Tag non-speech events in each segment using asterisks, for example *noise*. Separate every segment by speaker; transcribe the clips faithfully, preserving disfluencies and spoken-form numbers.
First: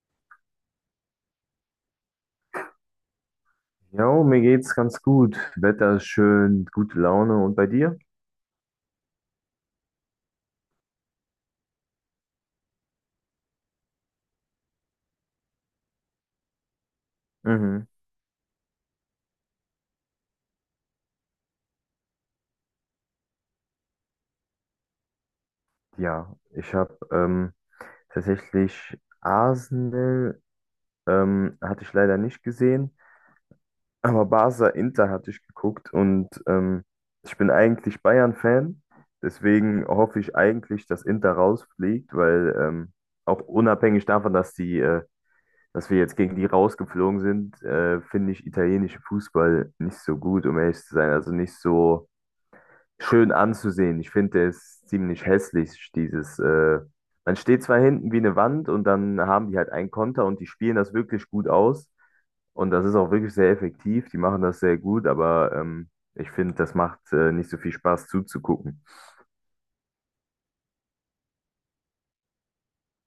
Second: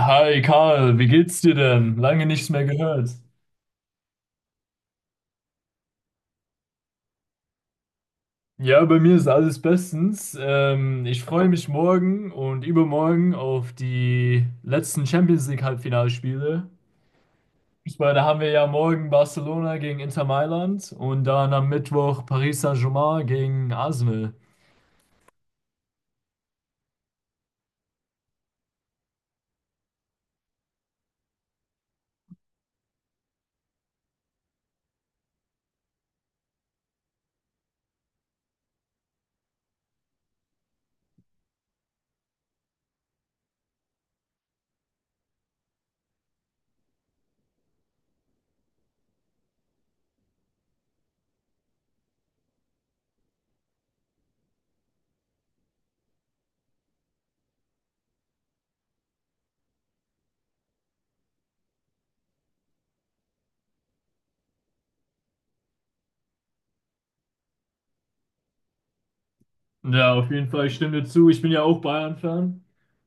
Speaker 1: Hi Karl, wie geht's dir denn? Lange nichts mehr gehört.
Speaker 2: Jo, mir geht's ganz gut. Wetter ist schön, gute Laune. Und bei dir?
Speaker 1: Ja, bei mir ist alles bestens. Ähm, ich freue mich morgen und übermorgen auf die letzten Champions League Halbfinalspiele.
Speaker 2: Mhm.
Speaker 1: Fußball, da haben wir ja morgen Barcelona gegen Inter Mailand und dann am Mittwoch Paris Saint-Germain gegen Arsenal.
Speaker 2: Ja, ich habe ähm, tatsächlich Arsenal, ähm, hatte ich leider nicht gesehen, aber Barca Inter hatte ich geguckt und ähm, ich bin eigentlich Bayern-Fan, deswegen hoffe ich eigentlich, dass Inter rausfliegt, weil ähm, auch unabhängig davon, dass die, äh, dass wir jetzt gegen die rausgeflogen sind, äh, finde ich italienischen Fußball nicht so gut, um ehrlich zu sein. Also nicht so schön anzusehen. Ich finde, der ist ziemlich hässlich, dieses, äh, man steht zwar hinten wie eine Wand und dann haben die halt einen Konter und die spielen das wirklich gut aus. Und das ist auch wirklich sehr effektiv. Die machen das sehr gut, aber ähm, ich finde, das macht äh, nicht so viel Spaß zuzugucken.
Speaker 1: Ja, auf jeden Fall, ich stimme dir zu. Ich bin ja auch Bayern-Fan.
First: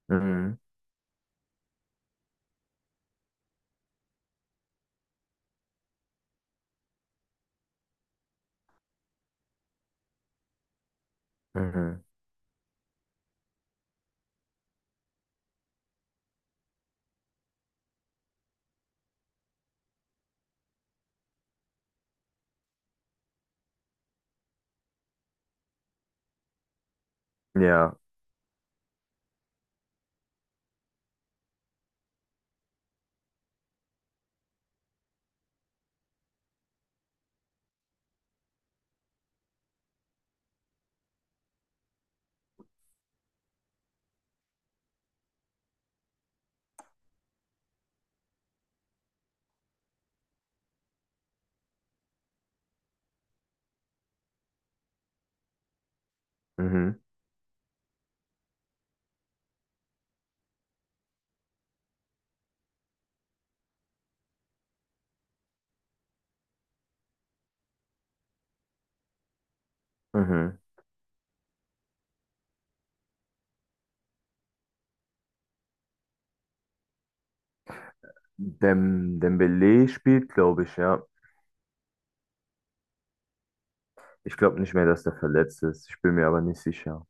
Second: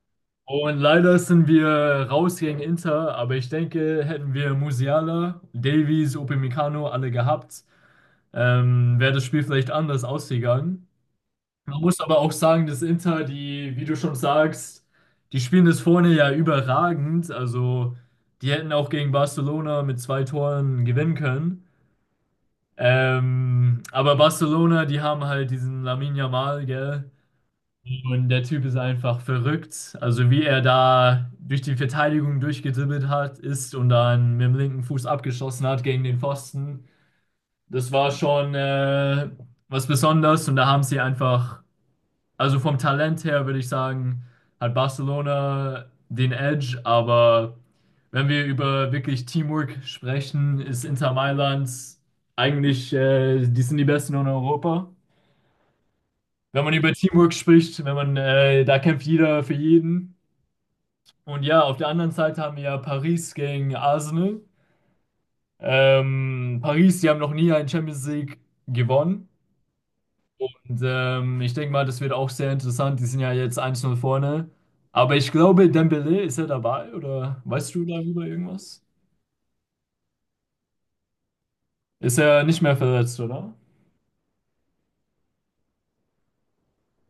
Speaker 2: Mhm.
Speaker 1: Und leider sind wir raus gegen Inter, aber ich denke, hätten wir Musiala, Davies, Upamecano alle gehabt, ähm, wäre das Spiel vielleicht anders ausgegangen. Man muss
Speaker 2: Mhm.
Speaker 1: aber auch sagen, dass Inter, die, wie du schon sagst, die spielen das vorne ja überragend. Also die hätten auch gegen Barcelona mit zwei Toren gewinnen können. Ähm, aber Barcelona, die haben halt diesen Lamine Yamal, gell?
Speaker 2: Ja.
Speaker 1: Und der Typ ist einfach verrückt. Also wie er da durch die Verteidigung durchgedribbelt hat, ist und dann mit dem linken Fuß abgeschossen hat gegen den Pfosten. Das war schon äh, was Besonderes, und da haben sie einfach, also vom Talent her würde ich sagen, hat Barcelona den Edge, aber wenn wir über wirklich Teamwork sprechen, ist Inter Mailand eigentlich, äh, die sind die Besten in Europa. Wenn man über
Speaker 2: Mhm.
Speaker 1: Teamwork spricht, wenn man, äh, da kämpft jeder für jeden. Und ja, auf der anderen Seite haben wir ja Paris gegen Arsenal. Ähm, Paris, die haben noch nie einen Champions League gewonnen.
Speaker 2: Mhm.
Speaker 1: Und, ähm, ich denke mal, das wird auch sehr interessant. Die sind ja jetzt eins null vorne. Aber ich glaube, Dembélé, ist er dabei oder weißt du darüber irgendwas?
Speaker 2: Dem, Dembele spielt, glaube ich, ja.
Speaker 1: Ist er nicht mehr verletzt, oder?
Speaker 2: Ich glaube nicht mehr, dass der verletzt ist. Ich bin mir aber nicht sicher.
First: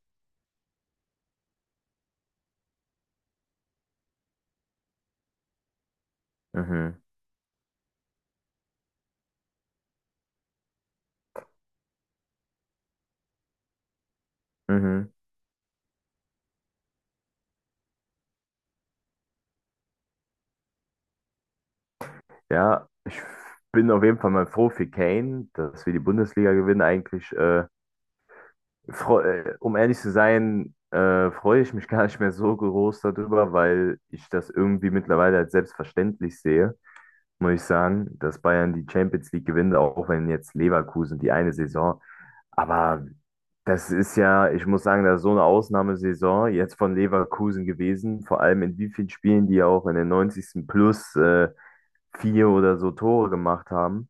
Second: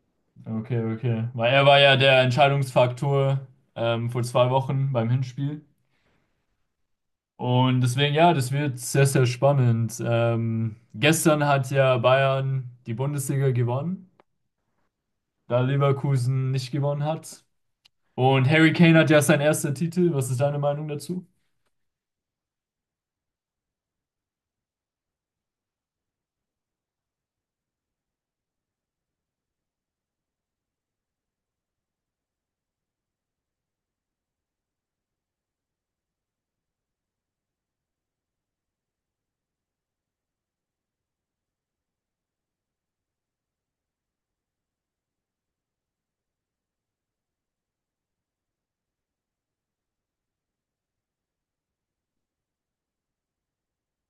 Speaker 1: Okay, okay. Weil er war ja der Entscheidungsfaktor ähm, vor zwei Wochen beim Hinspiel.
Speaker 2: Mhm.
Speaker 1: Und deswegen, ja, das wird sehr, sehr spannend. Ähm, gestern hat ja Bayern die Bundesliga gewonnen,
Speaker 2: Mhm.
Speaker 1: da Leverkusen nicht gewonnen hat. Und Harry Kane hat ja seinen ersten Titel. Was ist deine Meinung dazu?
Speaker 2: Ja, ich bin auf jeden Fall mal froh für Kane, dass wir die Bundesliga gewinnen. Eigentlich, äh, freu- äh, um ehrlich zu sein, äh, freue ich mich *laughs* gar nicht mehr so groß darüber, weil ich das irgendwie mittlerweile als selbstverständlich sehe, muss ich sagen, dass Bayern die Champions League gewinnt, auch wenn jetzt Leverkusen die eine Saison. Aber das ist ja, ich muss sagen, das ist so eine Ausnahmesaison jetzt von Leverkusen gewesen, vor allem in wie vielen Spielen die auch in den neunzigsten plus äh, vier oder so Tore gemacht haben.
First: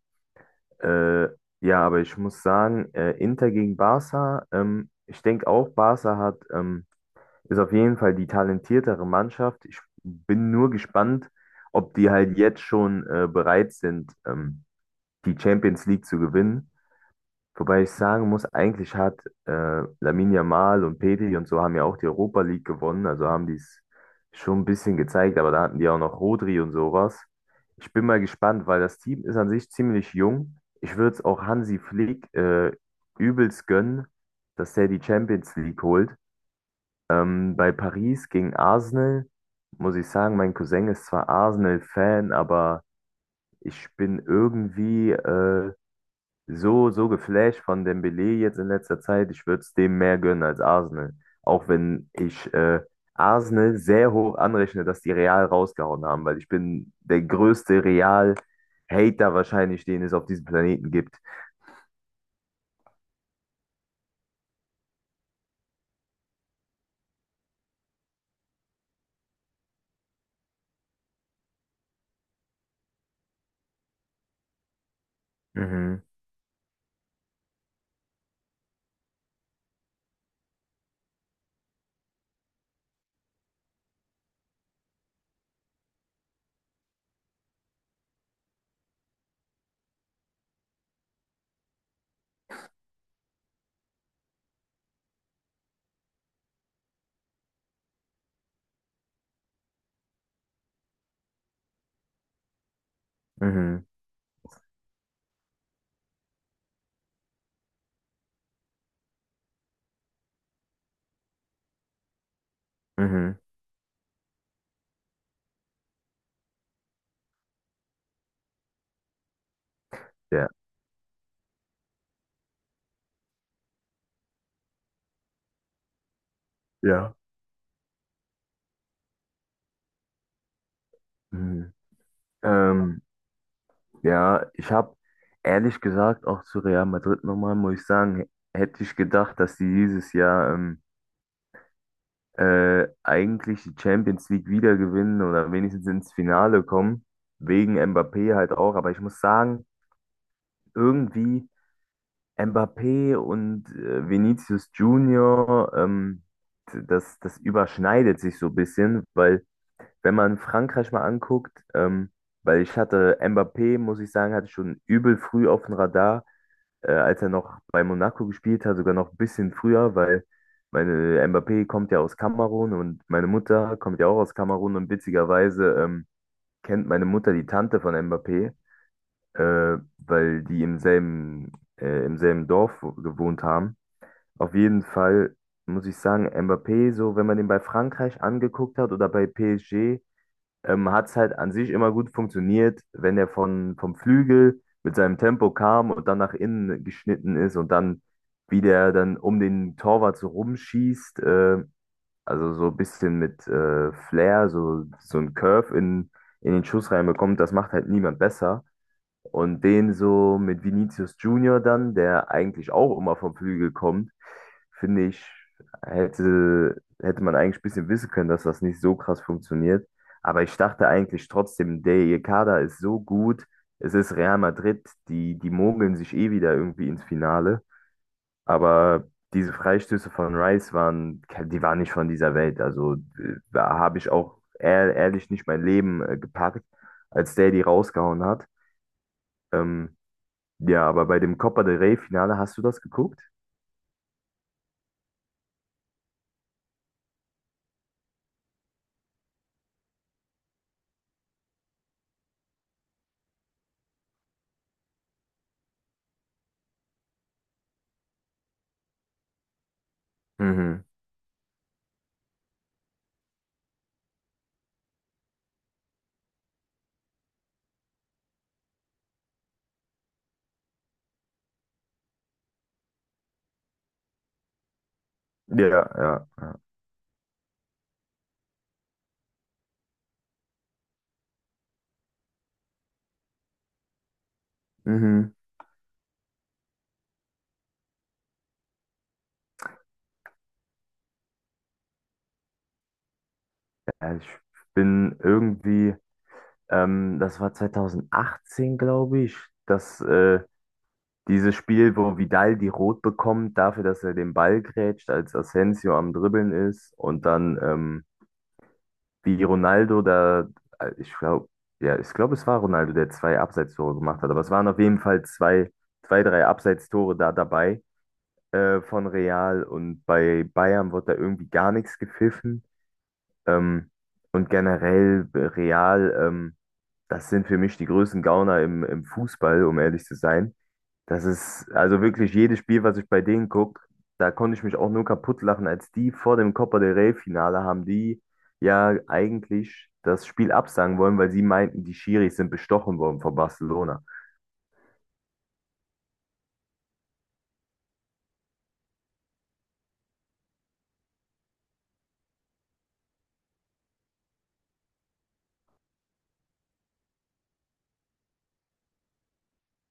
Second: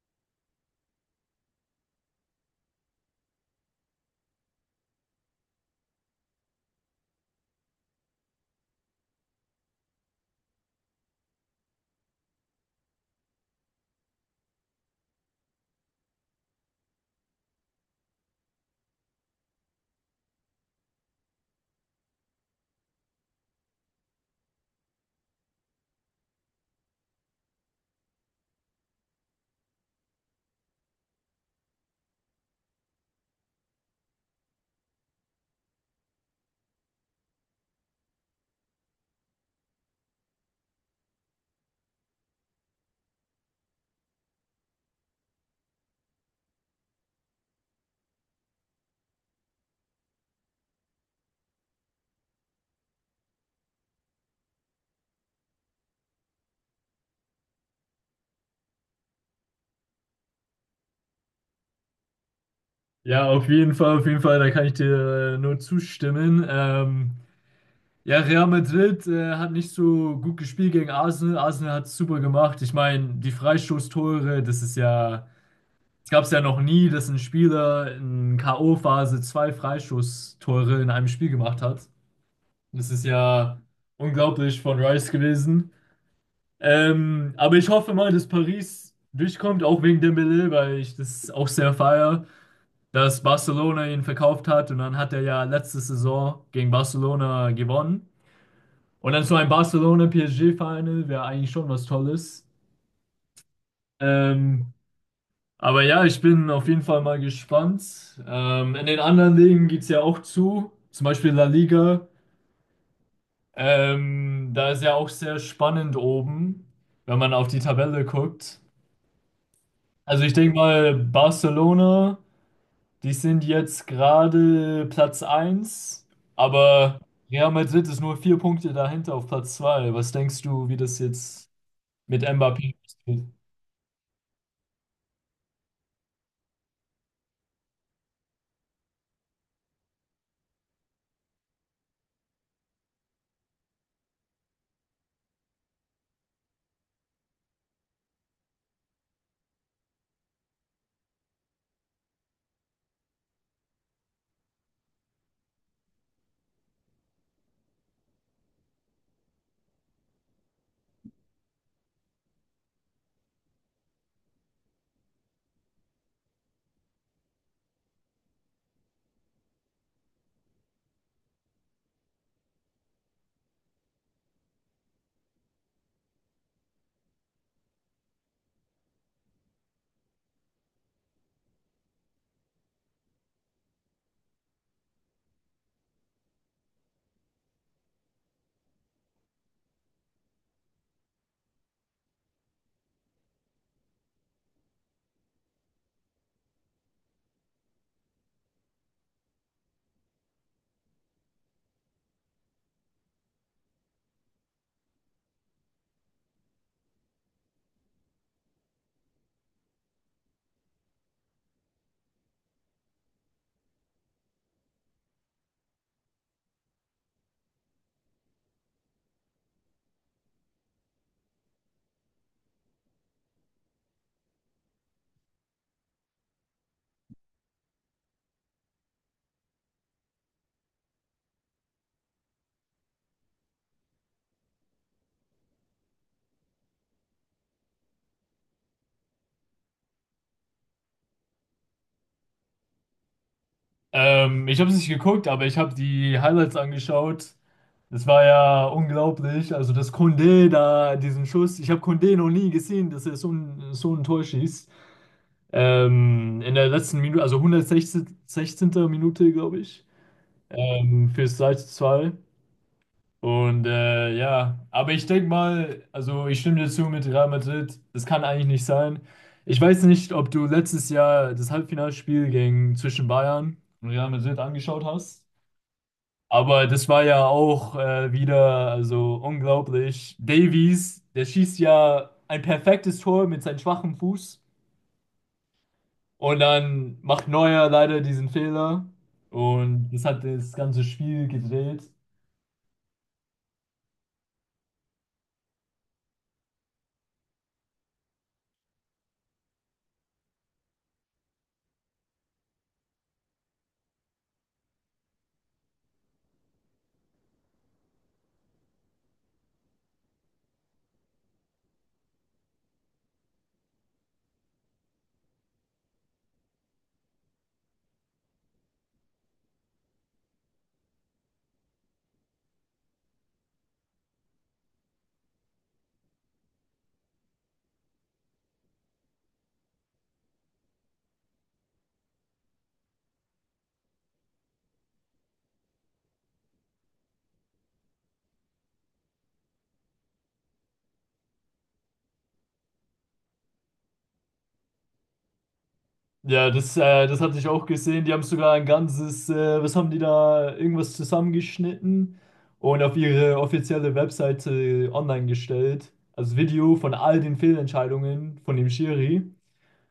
Speaker 2: Äh, ja, aber ich muss sagen, äh, Inter gegen Barca, ähm, ich denke auch, Barca hat, ähm, ist auf jeden Fall die talentiertere Mannschaft. Ich bin nur gespannt, ob die halt jetzt schon äh, bereit sind, ähm, die Champions League zu gewinnen. Wobei ich sagen muss, eigentlich hat äh, Lamine Yamal und Pedri und so haben ja auch die Europa League gewonnen, also haben die es schon ein bisschen gezeigt, aber da hatten die auch noch Rodri und sowas. Ich bin mal gespannt, weil das Team ist an sich ziemlich jung. Ich würde es auch Hansi Flick äh, übelst gönnen, dass der die Champions League holt. Ähm, bei Paris gegen Arsenal muss ich sagen, mein Cousin ist zwar Arsenal-Fan, aber ich bin irgendwie äh, so, so geflasht von Dembélé jetzt in letzter Zeit. Ich würde es dem mehr gönnen als Arsenal. Auch wenn ich äh, Arsenal sehr hoch anrechne, dass die Real rausgehauen haben, weil ich bin der größte Real-Hater wahrscheinlich, den es auf diesem Planeten gibt.
Speaker 1: Ja, auf jeden Fall, auf jeden Fall, da kann ich dir äh, nur zustimmen. Ähm, ja, Real Madrid äh, hat nicht so gut gespielt gegen Arsenal. Arsenal hat es super gemacht. Ich meine, die Freistoßtore, das ist ja,
Speaker 2: Mhm,
Speaker 1: das gab es ja noch nie, dass ein Spieler in K o-Phase zwei Freistoßtore in einem Spiel gemacht hat. Das ist ja unglaublich von Rice gewesen. Ähm, aber ich hoffe mal, dass Paris durchkommt, auch wegen Dembélé, weil ich das auch sehr feiere, dass Barcelona ihn verkauft hat und dann hat er ja letzte Saison gegen Barcelona gewonnen. Und dann so ein Barcelona-P S G-Final wäre eigentlich schon was Tolles.
Speaker 2: mhm,
Speaker 1: Ähm, aber ja, ich bin auf jeden Fall mal gespannt. Ähm, in den anderen Ligen geht es ja auch zu, zum Beispiel La Liga.
Speaker 2: mhm.
Speaker 1: Ähm, da ist ja auch sehr spannend oben, wenn man auf die Tabelle guckt. Also ich
Speaker 2: Ja,
Speaker 1: denke mal, Barcelona. Die sind jetzt gerade Platz eins, aber
Speaker 2: ja.
Speaker 1: Real Madrid ist nur vier Punkte dahinter auf Platz zwei. Was denkst du, wie das jetzt
Speaker 2: Mhm.
Speaker 1: mit Mbappé
Speaker 2: Ähm,
Speaker 1: geht?
Speaker 2: ja, ich habe ehrlich gesagt auch zu Real Madrid nochmal, muss ich sagen, h- hätte ich gedacht, dass sie dieses Jahr ähm, äh, eigentlich die Champions League wieder gewinnen oder wenigstens ins Finale kommen, wegen Mbappé halt auch. Aber ich muss sagen, irgendwie Mbappé und äh, Vinicius Junior, ähm, d- das, das überschneidet sich so ein bisschen, weil wenn man Frankreich mal anguckt, ähm, weil ich hatte Mbappé, muss ich sagen, hatte ich schon übel früh auf dem Radar äh, als er noch bei Monaco gespielt hat, sogar noch ein bisschen früher, weil meine Mbappé kommt ja aus Kamerun und meine Mutter kommt ja auch aus Kamerun und witzigerweise ähm, kennt meine Mutter die Tante von Mbappé, äh, weil die im selben, äh, im selben Dorf wo- gewohnt haben. Auf jeden Fall muss ich sagen, Mbappé, so wenn man den bei Frankreich angeguckt hat oder bei P S G, ähm, hat es halt an sich immer gut funktioniert, wenn er von, vom Flügel mit seinem Tempo kam und dann nach innen geschnitten ist und dann, wie der dann um den Torwart so rumschießt, äh, also so ein bisschen mit äh, Flair, so, so ein Curve in, in den Schuss reinbekommt, das macht halt niemand besser. Und den so mit Vinicius Junior dann, der eigentlich auch immer vom Flügel kommt, finde ich, hätte, hätte man eigentlich ein bisschen wissen können, dass das nicht so krass funktioniert. Aber ich dachte eigentlich trotzdem, der ihr Kader ist so gut. Es ist Real Madrid, die, die mogeln sich eh wieder irgendwie ins Finale. Aber diese Freistöße von Rice waren, die waren nicht von dieser Welt. Also äh, da habe ich auch ehr- ehrlich nicht mein Leben äh, gepackt, als der die rausgehauen hat. Ähm, ja, aber bei dem Copa del Rey-Finale hast du das geguckt?
Speaker 1: Ähm, ich habe es nicht geguckt, aber ich habe die Highlights angeschaut. Das war ja unglaublich. Also, dass Koundé da diesen Schuss, ich habe Koundé noch nie gesehen, dass er so ein, so ein Tor schießt. Ähm, in der letzten Minute, also hundertsechzehnter. Minute, glaube ich,
Speaker 2: Mhm.
Speaker 1: ähm, fürs drei zu zwei. Und äh, ja, aber ich denke mal, also ich stimme dir zu mit Real Madrid, das kann eigentlich nicht sein. Ich weiß nicht, ob du letztes Jahr das Halbfinalspiel gegen zwischen Bayern und Real Madrid angeschaut hast,
Speaker 2: Ja, ja, ja.
Speaker 1: aber das war ja auch äh, wieder also unglaublich. Davies, der schießt ja ein perfektes Tor mit seinem schwachen Fuß
Speaker 2: Mhm.
Speaker 1: und dann macht Neuer leider diesen Fehler und das hat das ganze Spiel gedreht.
Speaker 2: Ja, ich bin irgendwie, ähm, das war zwanzig achtzehn, glaube ich, dass äh, dieses Spiel, wo Vidal die Rot bekommt, dafür, dass er den Ball grätscht, als Asensio am Dribbeln ist und dann ähm, wie Ronaldo da, äh, ich glaube, ja, ich glaube, es war Ronaldo, der zwei Abseitstore gemacht hat, aber es waren auf jeden Fall zwei, zwei, drei Abseitstore da dabei äh, von Real und bei Bayern wird da irgendwie gar nichts gepfiffen. Ähm, und generell äh, Real, ähm, das sind für mich die größten Gauner im, im Fußball, um ehrlich zu sein. Das ist also wirklich jedes Spiel, was ich bei denen gucke, da konnte ich mich auch nur kaputt lachen, als die vor dem Copa del Rey-Finale haben die ja eigentlich das Spiel absagen wollen, weil sie meinten, die Schiris sind bestochen worden von Barcelona.
Speaker 1: Ja, das, äh, das hatte ich auch gesehen. Die haben sogar ein ganzes, äh, was haben die da, irgendwas zusammengeschnitten und auf ihre offizielle Webseite äh, online gestellt. Also Video von all den Fehlentscheidungen von dem Schiri.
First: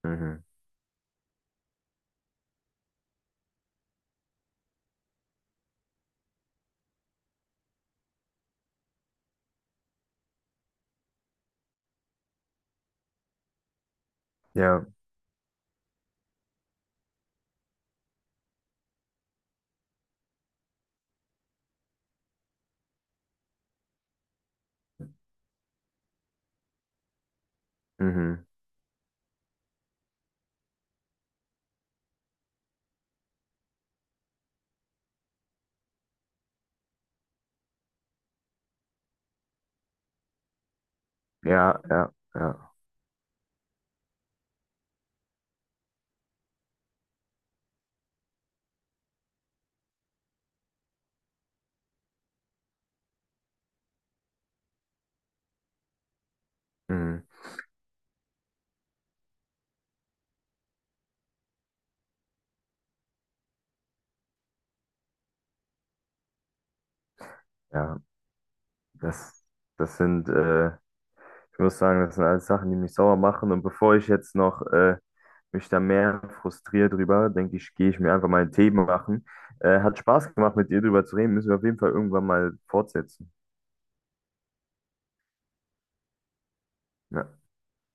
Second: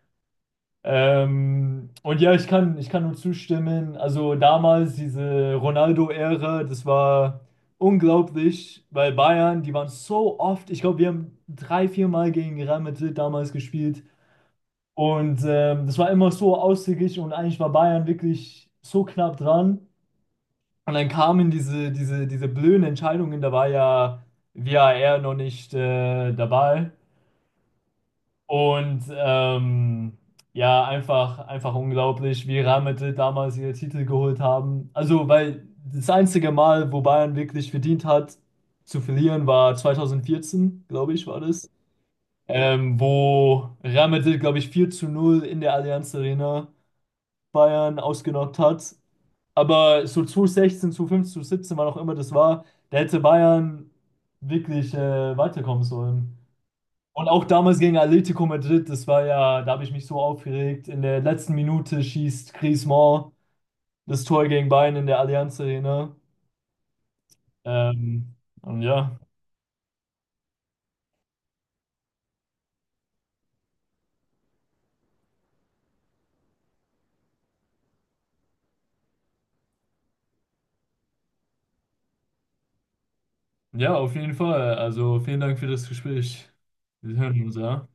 Speaker 2: Mhm.
Speaker 1: Ähm, und ja, ich kann, ich kann nur zustimmen. Also damals diese Ronaldo-Ära, das war unglaublich, weil Bayern, die waren so oft, ich glaube, wir haben drei, vier Mal gegen Real Madrid damals gespielt.
Speaker 2: Ja,
Speaker 1: Und ähm, das war immer so ausgeglichen und eigentlich war Bayern wirklich so knapp dran. Und dann kamen diese, diese, diese blöden Entscheidungen, da war ja var noch nicht äh, dabei.
Speaker 2: mhm.
Speaker 1: Und ähm, ja, einfach, einfach unglaublich, wie Real Madrid damals ihre Titel geholt haben. Also, weil das einzige Mal, wo Bayern wirklich verdient hat, zu verlieren, war zwanzig vierzehn, glaube ich, war das.
Speaker 2: Ja, ja, ja.
Speaker 1: Ähm, wo Real Madrid, glaube ich, vier zu null in der Allianz Arena Bayern ausgenockt hat. Aber so zwanzig sechzehn, zwanzig fünfzehn, zwanzig siebzehn, wann auch immer das war, da hätte Bayern wirklich äh, weiterkommen sollen.
Speaker 2: Mhm.
Speaker 1: Und auch damals gegen Atlético Madrid, das war ja, da habe ich mich so aufgeregt. In der letzten Minute schießt Griezmann das Tor gegen Bayern in der Allianz Arena.
Speaker 2: Ja,
Speaker 1: Ähm, und ja,
Speaker 2: das, das sind, äh, ich muss sagen, das sind alles Sachen, die mich sauer machen. Und bevor ich jetzt noch äh, mich da mehr frustriere drüber, denke ich, gehe ich mir einfach mal einen Tee machen. Äh, hat Spaß gemacht, mit dir drüber zu reden. Müssen wir auf jeden Fall irgendwann mal fortsetzen.
Speaker 1: ja, auf jeden Fall. Also vielen Dank für das Gespräch. Wir
Speaker 2: Ja.
Speaker 1: hören uns, ja.